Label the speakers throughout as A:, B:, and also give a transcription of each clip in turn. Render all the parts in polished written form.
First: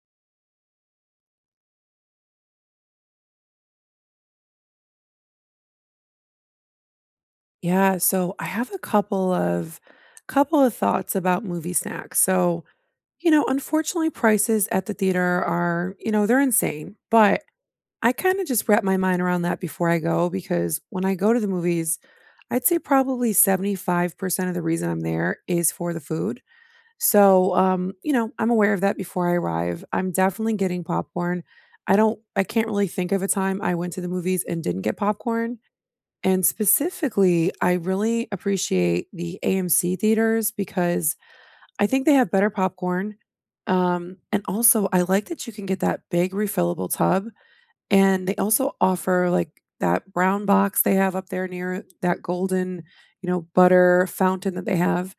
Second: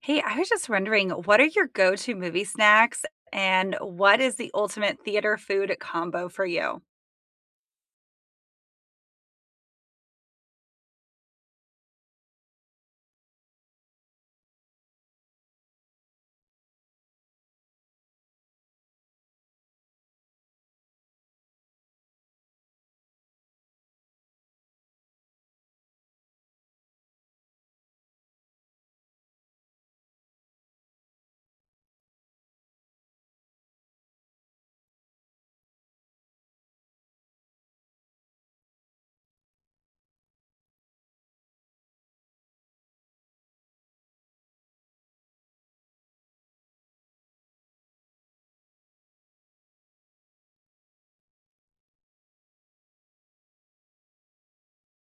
A: Hey, I was just wondering, what are your go-to movie snacks and what is the ultimate theater food combo for you?
B: Yeah, so I have a couple of thoughts about movie snacks. So, unfortunately prices at the theater are, they're insane, but I kind of just wrap my mind around that before I go because when I go to the movies, I'd say probably 75% of the reason I'm there is for the food. So, I'm aware of that before I arrive. I'm definitely getting popcorn. I can't really think of a time I went to the movies and didn't get popcorn. And specifically, I really appreciate the AMC theaters because I think they have better popcorn. And also, I like that you can get that big refillable tub. And they also offer like that brown box they have up there near that golden, butter fountain that they have.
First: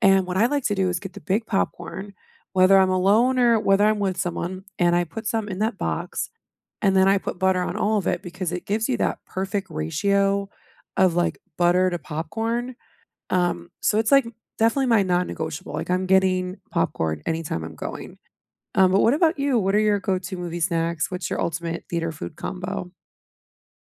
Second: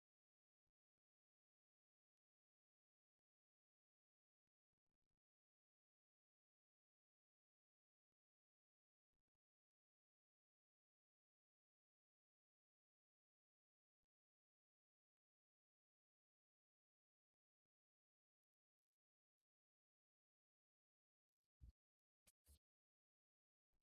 B: And what I like to do is get the big popcorn, whether I'm alone or whether I'm with someone, and I put some in that box. And then I put butter on all of it because it gives you that perfect ratio of, like, butter to popcorn. So it's, like, definitely my non-negotiable. Like, I'm getting popcorn anytime I'm going. But what about you? What are your go-to movie snacks? What's your ultimate theater food combo?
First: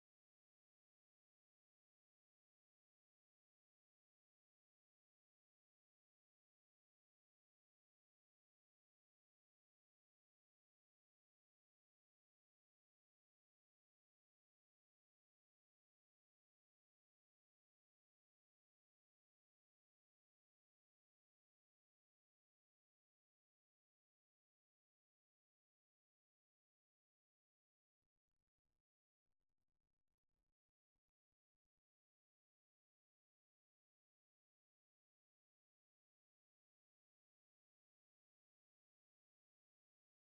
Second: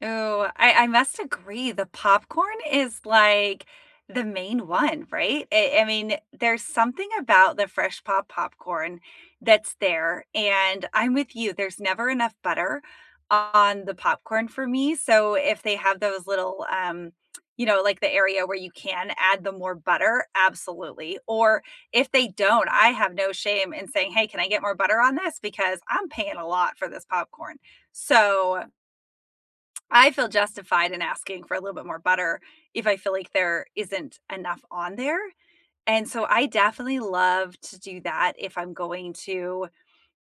A: Oh, I must agree. The popcorn is like the main one, right? I mean, there's something about the fresh popcorn that's there. And I'm with you. There's never enough butter on the popcorn for me. So if they have those little like the area where you can add the more butter, absolutely. Or if they don't, I have no shame in saying, "Hey, can I get more butter on this?" because I'm paying a lot for this popcorn. So, I feel justified in asking for a little bit more butter if I feel like there isn't enough on there, and so I definitely love to do that if I'm going to,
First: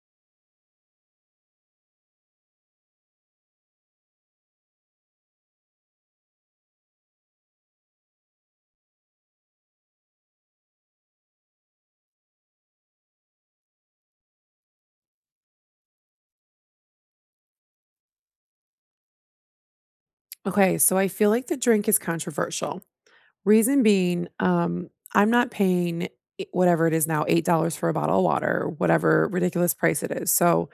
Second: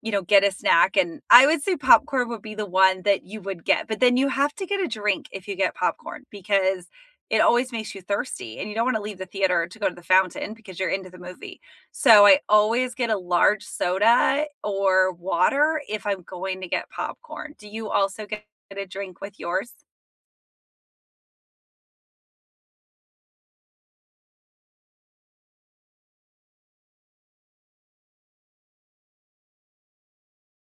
A: get a snack, and I would say popcorn would be the one that you would get, but then you have to get a drink if you get popcorn because it always makes you thirsty, and you don't wanna leave the theater to go to the fountain because you're into the movie, so I always get a large soda or water if I'm going to get popcorn. Do you also get a drink with yours?
B: Okay, so I feel like the drink is controversial. Reason being, I'm not paying I whatever it is now, $8 for a bottle of water, whatever ridiculous price it is. So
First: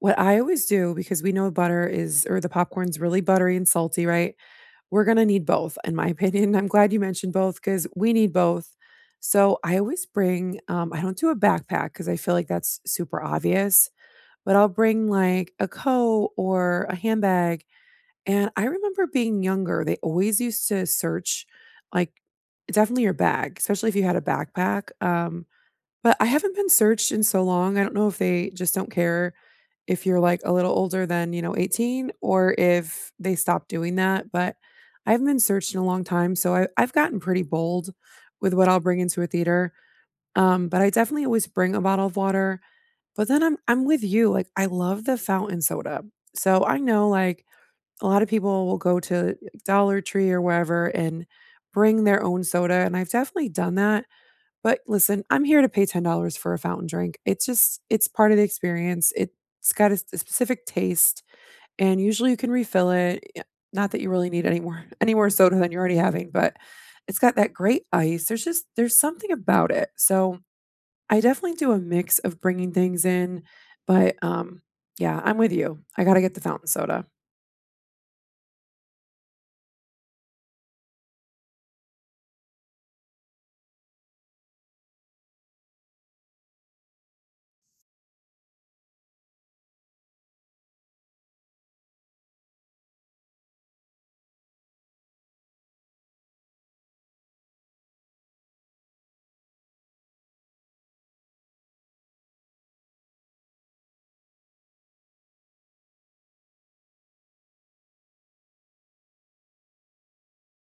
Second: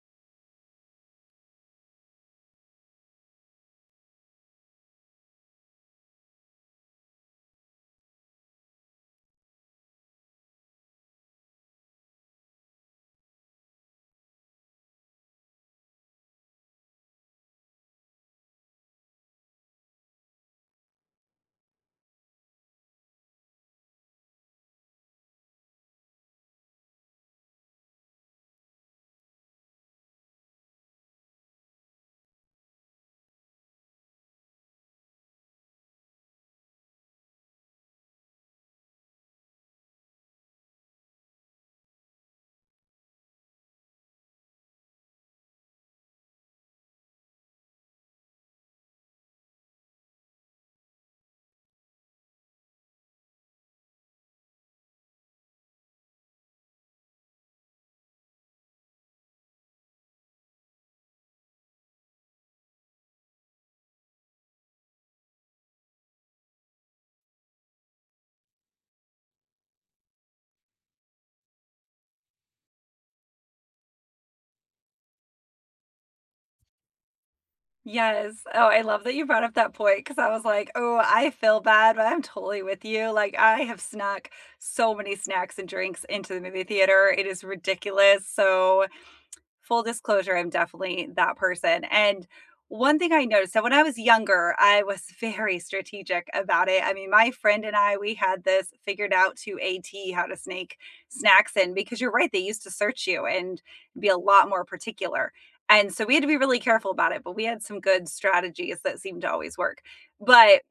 B: what I always do, because we know butter is or the popcorn's really buttery and salty, right? We're gonna need both, in my opinion. I'm glad you mentioned both because we need both. So I always bring, I don't do a backpack because I feel like that's super obvious, but I'll bring like a coat or a handbag. And I remember being younger, they always used to search like definitely your bag, especially if you had a backpack. But I haven't been searched in so long. I don't know if they just don't care if you're, like, a little older than, 18 or if they stopped doing that, but I haven't been searched in a long time, so I've gotten pretty bold with what I'll bring into a theater, but I definitely always bring a bottle of water, but then I'm with you, like, I love the fountain soda. So I know, like, a lot of people will go to Dollar Tree or wherever and bring their own soda, and I've definitely done that, but listen, I'm here to pay $10 for a fountain drink. It's part of the experience. It's got a, a specific taste, and usually you can refill it. Not that you really need any more any more soda than you're already having, but it's got that great ice. There's something about it. So I definitely do a mix of bringing things in, but yeah, I'm with you. I gotta get the fountain soda.
A: Yes. Oh, I love that you brought up that point because I was like, oh, I feel bad, but I'm totally with you. Like, I have snuck so many snacks and drinks into the movie theater. It is ridiculous. So, full disclosure, I'm definitely that person, and one thing I noticed, so when I was younger, I was very strategic about it. I mean, my friend and I, we had this figured out to a T how to snake snacks in because you're right, they used to search you and be a lot more particular, and so we had to be really careful about it, but we had some good strategies that seemed to always work. But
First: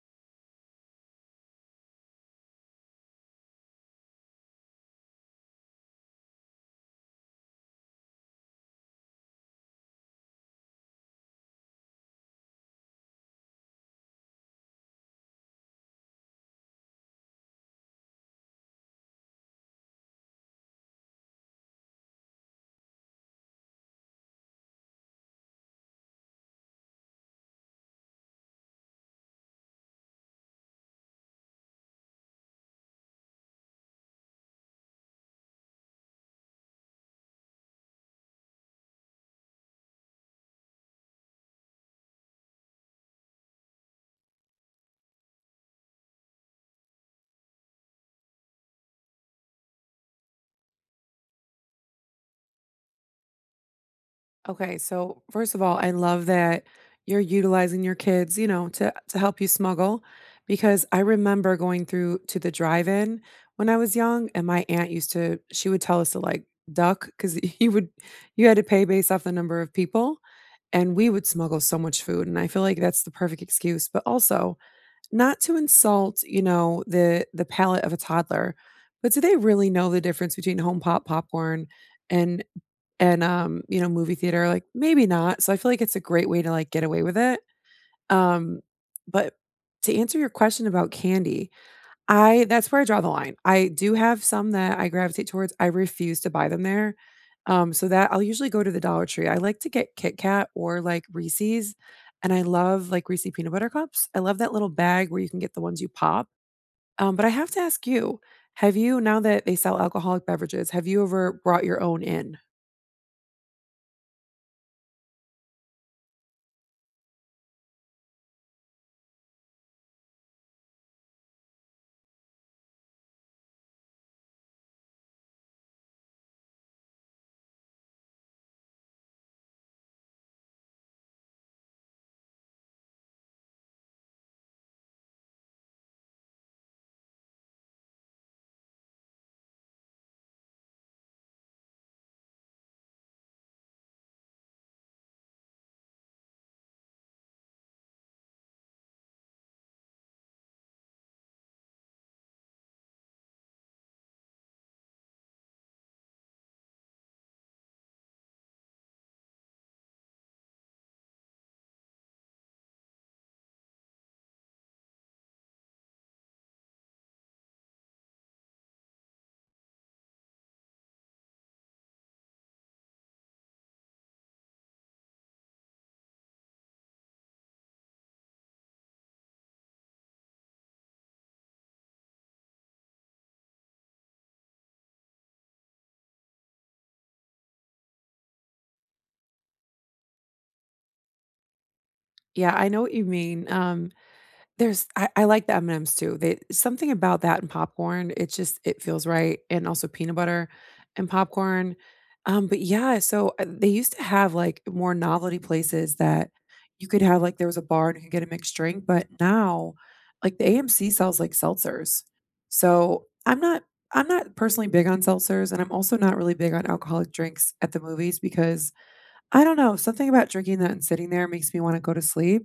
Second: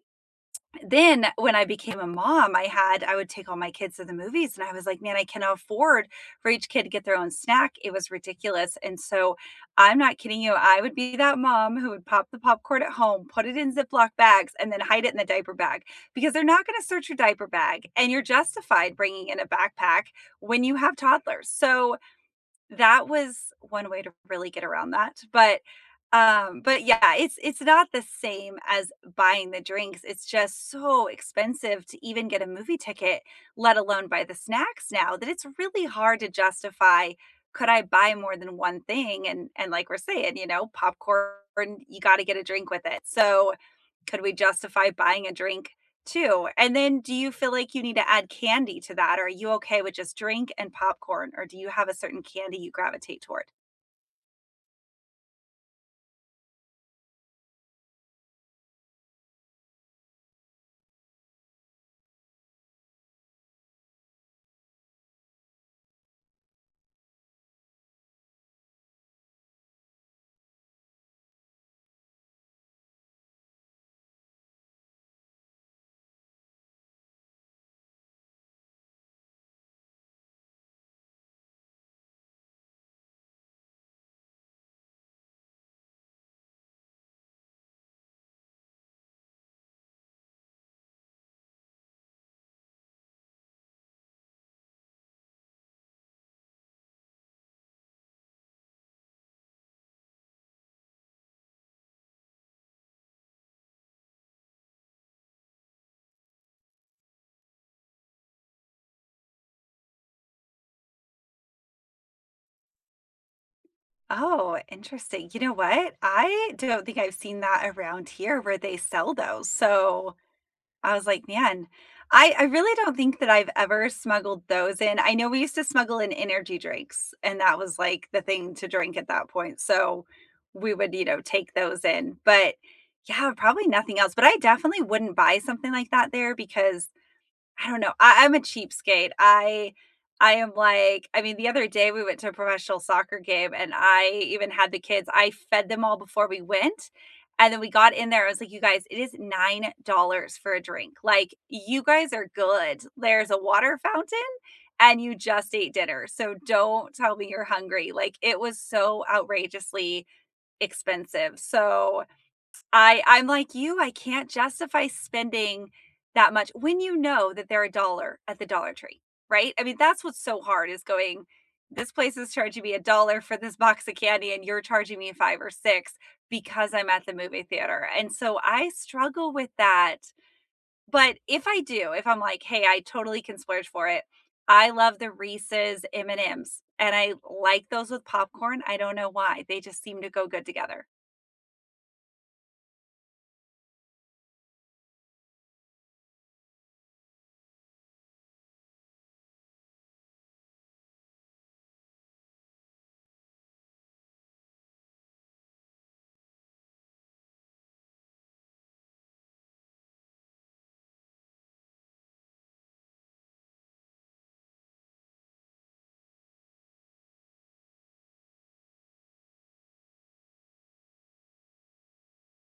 A: then when I became a mom, I would take all my kids to the movies, and I was like, "Man, I cannot afford for each kid to get their own snack." It was ridiculous, and so I'm not kidding you, I would be that mom who would pop the popcorn at home, put it in Ziploc bags, and then hide it in the diaper bag, because they're not gonna search your diaper bag, and you're justified bringing in a backpack when you have toddlers, so that was one way to really get around that. But, but yeah, it's not the same as buying the drinks, it's just so expensive to even get a movie ticket, let alone buy the snacks now that it's really hard to justify, could I buy more than one thing? And like we're saying, popcorn, you gotta get a drink with it. So, could we justify buying a drink too, and then do you feel like you need to add candy to that? Or are you okay with just drink and popcorn, or do you have a certain candy you gravitate toward?
B: Okay, so first of all, I love that you're utilizing your kids, to help you smuggle because I remember going through to the drive-in when I was young and my aunt used to she would tell us to like duck cuz you would you had to pay based off the number of people and we would smuggle so much food and I feel like that's the perfect excuse, but also not to insult, the palate of a toddler. But do they really know the difference between home pop popcorn and movie theater, like, maybe not. So I feel like it's a great way to, like, get away with it. Um, but to answer your question about candy, I that's where I draw the line. I do have some that I gravitate towards. I refuse to buy them there. So that I'll usually go to the Dollar Tree. I like to get Kit Kat or, like, Reese's, and I love, like, Reese's peanut butter cups. I love that little bag where you can get the ones you pop. But I have to ask you, have you now that they sell alcoholic beverages, have you ever brought your own in?
A: Oh, interesting. You know what? I don't think I've seen that around here where they sell those, so I was like, "Man, I really don't think that I've ever smuggled those in." I know we used to smuggle in energy drinks, and that was, like, the thing to drink at that point, so we would, take those in, but yeah, probably nothing else, but I definitely wouldn't buy something like that there because I don't know. I'm a cheapskate. I am, like, I mean, the other day we went to a professional soccer game and I even had the kids, I fed them all before we went, and then we got in there, I was like, "You guys, it is $9 for a drink. Like, you guys are good. There's a water fountain, and you just ate dinner, so don't tell me you're hungry." Like, it was so outrageously expensive. So I'm like you, I can't justify spending that much when you know that they're a dollar at the Dollar Tree, right? I mean, that's what's so hard is going, "This place is charging me a dollar for this box of candy, and you're charging me 5 or 6 because I'm at the movie theater," and so I struggle with that, but if I do, if I'm like, "Hey, I totally can splurge for it," I love the Reese's M&Ms, and I like those with popcorn, I don't know why, they just seem to go good together.
B: Yeah, I know what you mean. There's I like the M&Ms too. They something about that and popcorn, it feels right, and also peanut butter and popcorn. They used to have, like, more novelty places that you could have like, there was a bar and you could get a mixed drink, but now, like, the AMC sells, like, seltzers. So, I'm not personally big on seltzers, and I'm also not really big on alcoholic drinks at the movies because I don't know, something about drinking that and sitting there makes me wanna go to sleep,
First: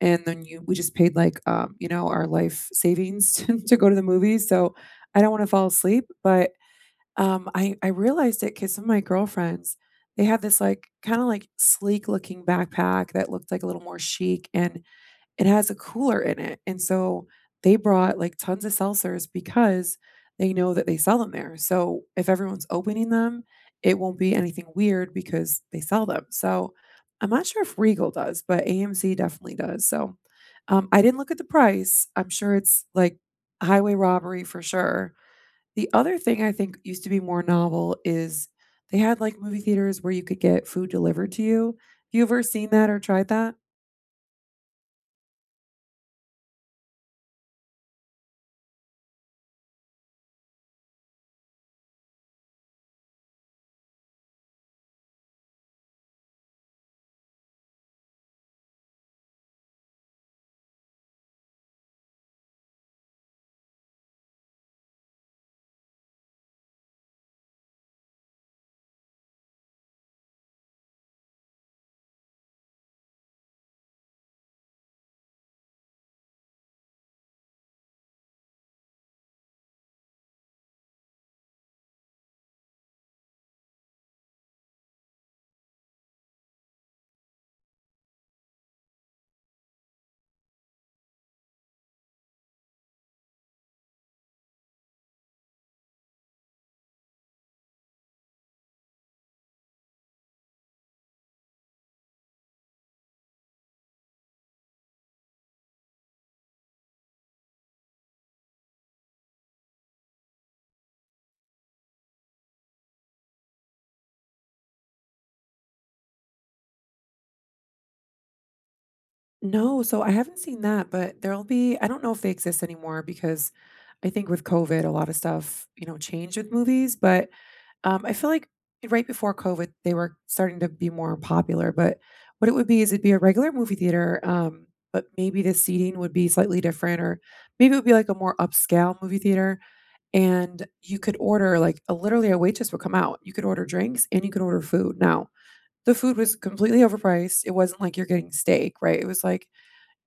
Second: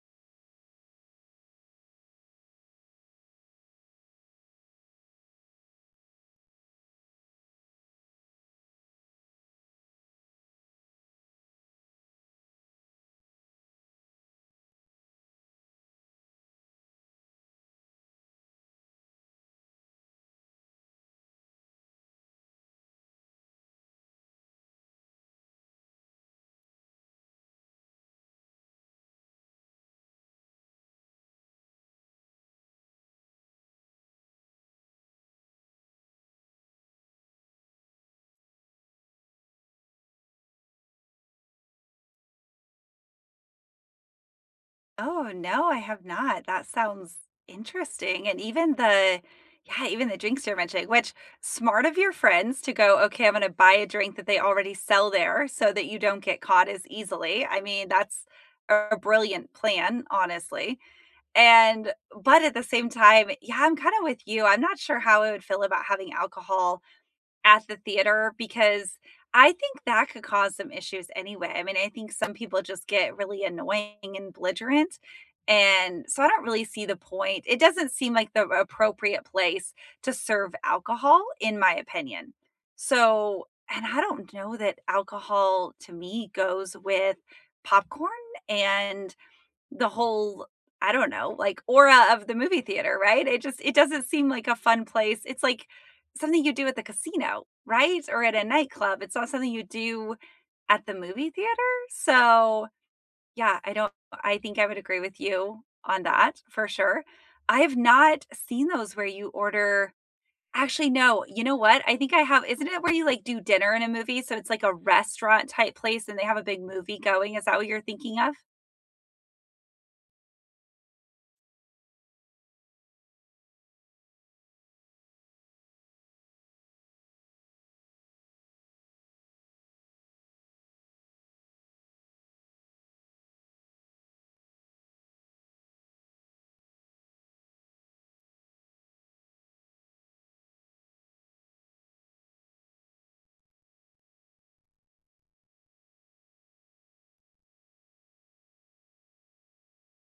B: and then you we just paid, like, our life savings to go to the movies, so I don't wanna fall asleep, but, I realized it because some of my girlfriends, they had this, like, kinda, like, sleek looking backpack that looked, like, a little more chic, and it has a cooler in it, and so they brought, like, tons of seltzers because they know that they sell them there, so if everyone's opening them, it won't be anything weird because they sell them, so I'm not sure if Regal does, but AMC definitely does, so, I didn't look at the price. I'm sure it's, like, highway robbery for sure. The other thing I think used to be more novel is they had, like, movie theaters where you could get food delivered to you. You ever seen that or tried that?
A: Oh, no, I have not. That sounds interesting, and even the yeah, even the drinks you're mentioning, which smart of your friends to go, "Okay, I'm gonna buy a drink that they already sell there so that you don't get caught as easily." I mean, that's a brilliant plan, honestly, and but at the same time, yeah, I'm kinda with you, I'm not sure how I would feel about having alcohol at the theater because I think that could cause some issues anyway. I mean, I think some people just get really annoying and belligerent. And so I don't really see the point. It doesn't seem like the appropriate place to serve alcohol, in my opinion. So, and I don't know that alcohol to me goes with popcorn and the whole, I don't know, like, aura of the movie theater, right? It doesn't seem like a fun place. It's like something you do at the casino, right? Or at a nightclub. It's not something you do at the movie theater. So, yeah, I don't I think I would agree with you on that for sure. I have not seen those where you order. Actually, no. You know what? I think I have. Isn't it where you, like, do dinner in a movie? So it's like a restaurant type place and they have a big movie going. Is that what you're thinking of?
B: No, so I haven't seen that, but there'll be I don't know if they exist anymore because I think with COVID, a lot of stuff, changed with movies, but I feel like right before COVID, they were starting to be more popular, but what it would be is it'd be a regular movie theater, but maybe the seating would be slightly different, or maybe it would be like a more upscale movie theater. And you could order, like, a, literally, a waitress would come out. You could order drinks and you could order food. Now, the food was completely overpriced. It wasn't like you're getting steak, right? It was like,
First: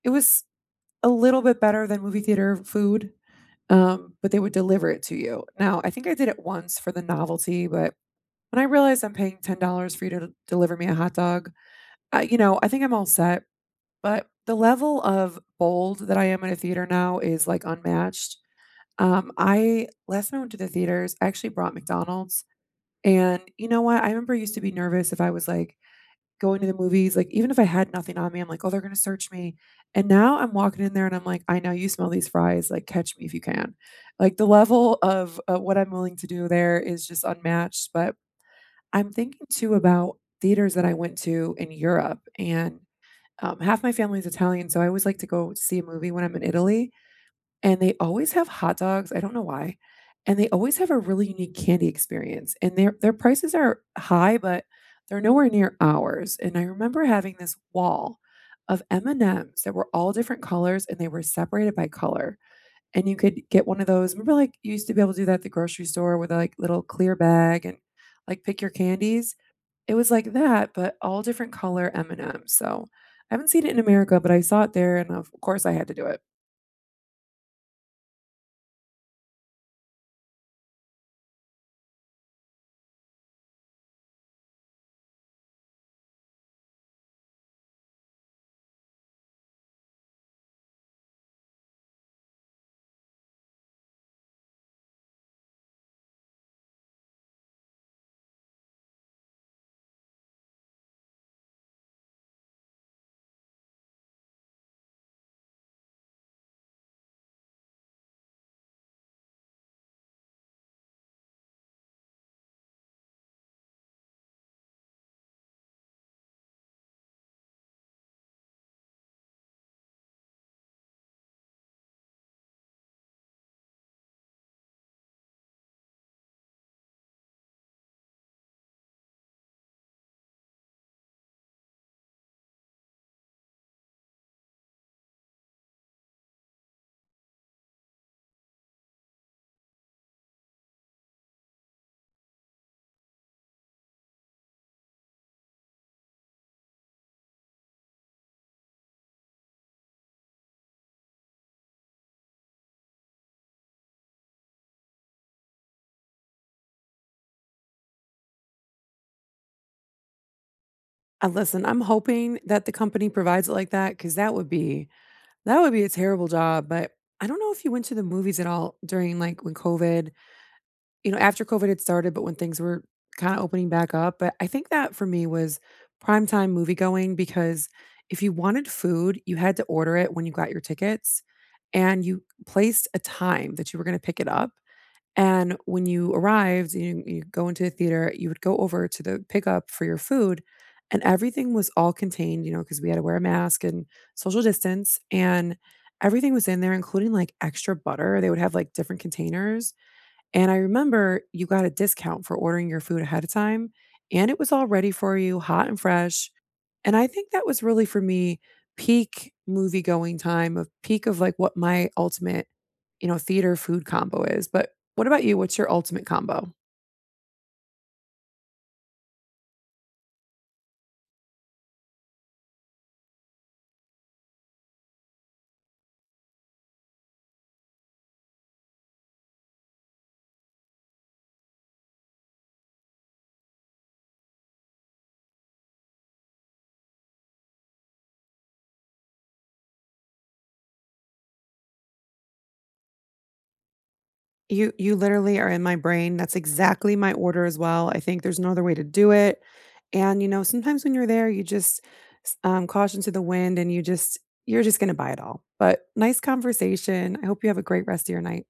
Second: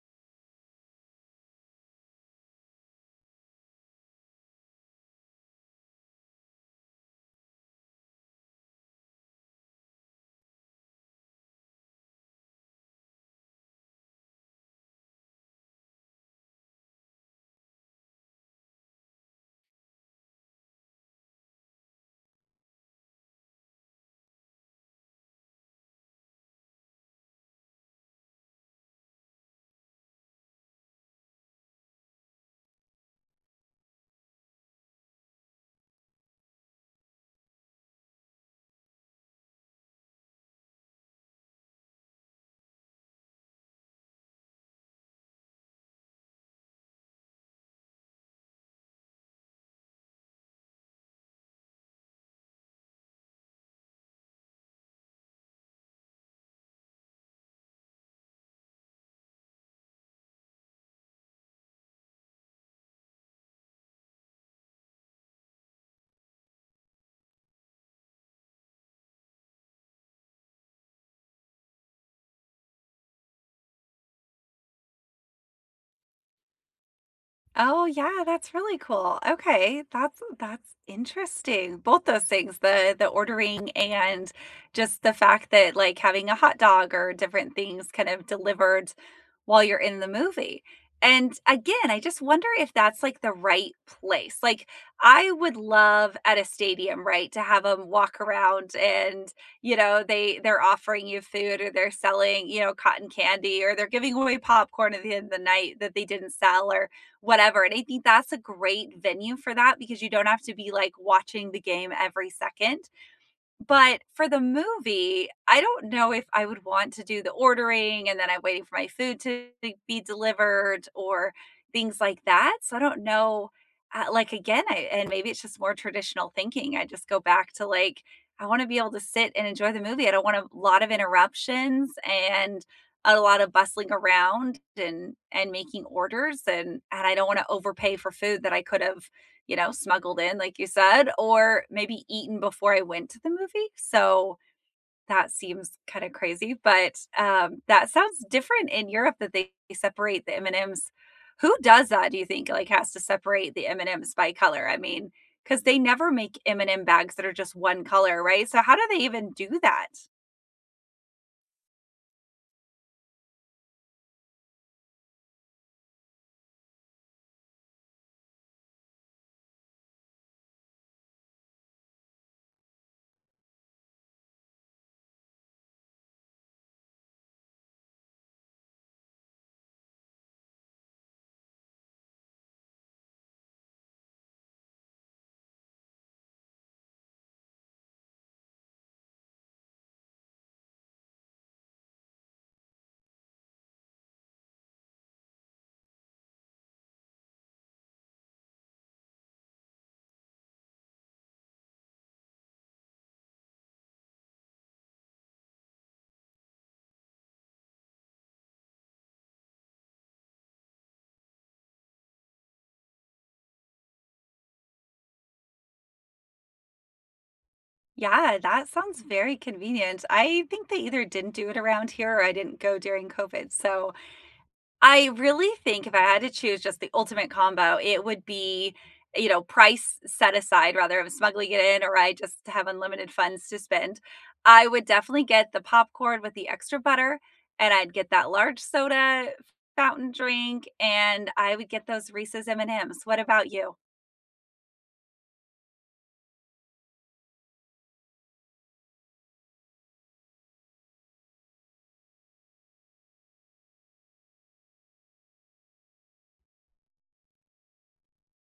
B: it was a little bit better than movie theater food, but they would deliver it to you. Now, I think I did it once for the novelty, but when I realize I'm paying $10 for you to deliver me a hot dog, I think I'm all set, but the level of bold that I am in a theater now is, like, unmatched. I Last time I went to the theaters, I actually brought McDonald's, and you know what? I remember I used to be nervous if I was, like, going to the movies, like, even if I had nothing on me, I'm like, "Oh, they're gonna search me," and now I'm walking in there and I'm like, "I know you smell these fries, like, catch me if you can." Like, the level of, what I'm willing to do there is just unmatched, but I'm thinking too about theaters that I went to in Europe, and, half my family's Italian, so I always like to go see a movie when I'm in Italy, and they always have hot dogs, I don't know why, and they always have a really unique candy experience, and their prices are high, but they're nowhere near ours, and I remember having this wall of M&Ms that were all different colors, and they were separated by color, and you could get one of those remember, like, you used to be able to do that at the grocery store with, a like, little clear bag and, like, pick your candies? It was like that, but all different color M&Ms, so I haven't seen it in America, but I saw it there, and of course I had to do it.
A: Oh, yeah, that's really cool. Okay, that's interesting. Both those things, the ordering and just the fact that like having a hot dog or different things kind of delivered while you're in the movie. And again, I just wonder if that's like the right place. Like I would love at a stadium, right, to have them walk around and, they're offering you food or they're selling, cotton candy or they're giving away popcorn at the end of the night that they didn't sell or whatever. And I think that's a great venue for that because you don't have to be like watching the game every second. But for the movie, I don't know if I would want to do the ordering and then I'm waiting for my food to be delivered or things like that. So I don't know. Like again, and maybe it's just more traditional thinking. I just go back to, like, I want to be able to sit and enjoy the movie. I don't want a lot of interruptions and a lot of bustling around and making orders and I don't want to overpay for food that I could have, smuggled in, like you said, or maybe eaten before I went to the movie. So that seems kind of crazy, but that sounds different in Europe that they separate the M and M's. Who does that? Do you think like has to separate the M and M's by color? I mean, because they never make M and M bags that are just one color, right? So how do they even do that?
B: Listen, I'm hoping that the company provides it like that, because that would be a terrible job, but I don't know if you went to the movies at all during, like, when COVID after COVID had started, but when things were kinda opening back up, but I think that for me was primetime movie going because if you wanted food, you had to order it when you got your tickets, and you placed a time that you were gonna pick it up. And when you arrived, you go into the theater, you would go over to the pickup for your food, and everything was all contained, because we had to wear a mask and social distance, and everything was in there, including, like, extra butter. They would have, like, different containers, and I remember you got a discount for ordering your food ahead of time, and it was all ready for you, hot and fresh, and I think that was really for me peak movie going time of peak of like what my ultimate, theater food combo is. But what about you? What's your ultimate combo?
A: Yeah, that sounds very convenient. I think they either didn't do it around here or I didn't go during COVID. So I really think if I had to choose just the ultimate combo, it would be, price set aside, rather I'm smuggling it in or I just have unlimited funds to spend. I would definitely get the popcorn with the extra butter, and I'd get that large soda, fountain drink, and I would get those Reese's M&Ms. What about you?
B: You literally are in my brain. That's exactly my order as well. I think there's no other way to do it. And you know, sometimes when you're there, you just caution to the wind, and you're just gonna buy it all. But nice conversation. I hope you have a great rest of your night.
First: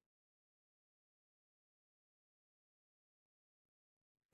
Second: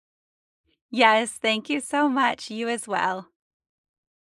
A: Yes, thank you so much. You as well.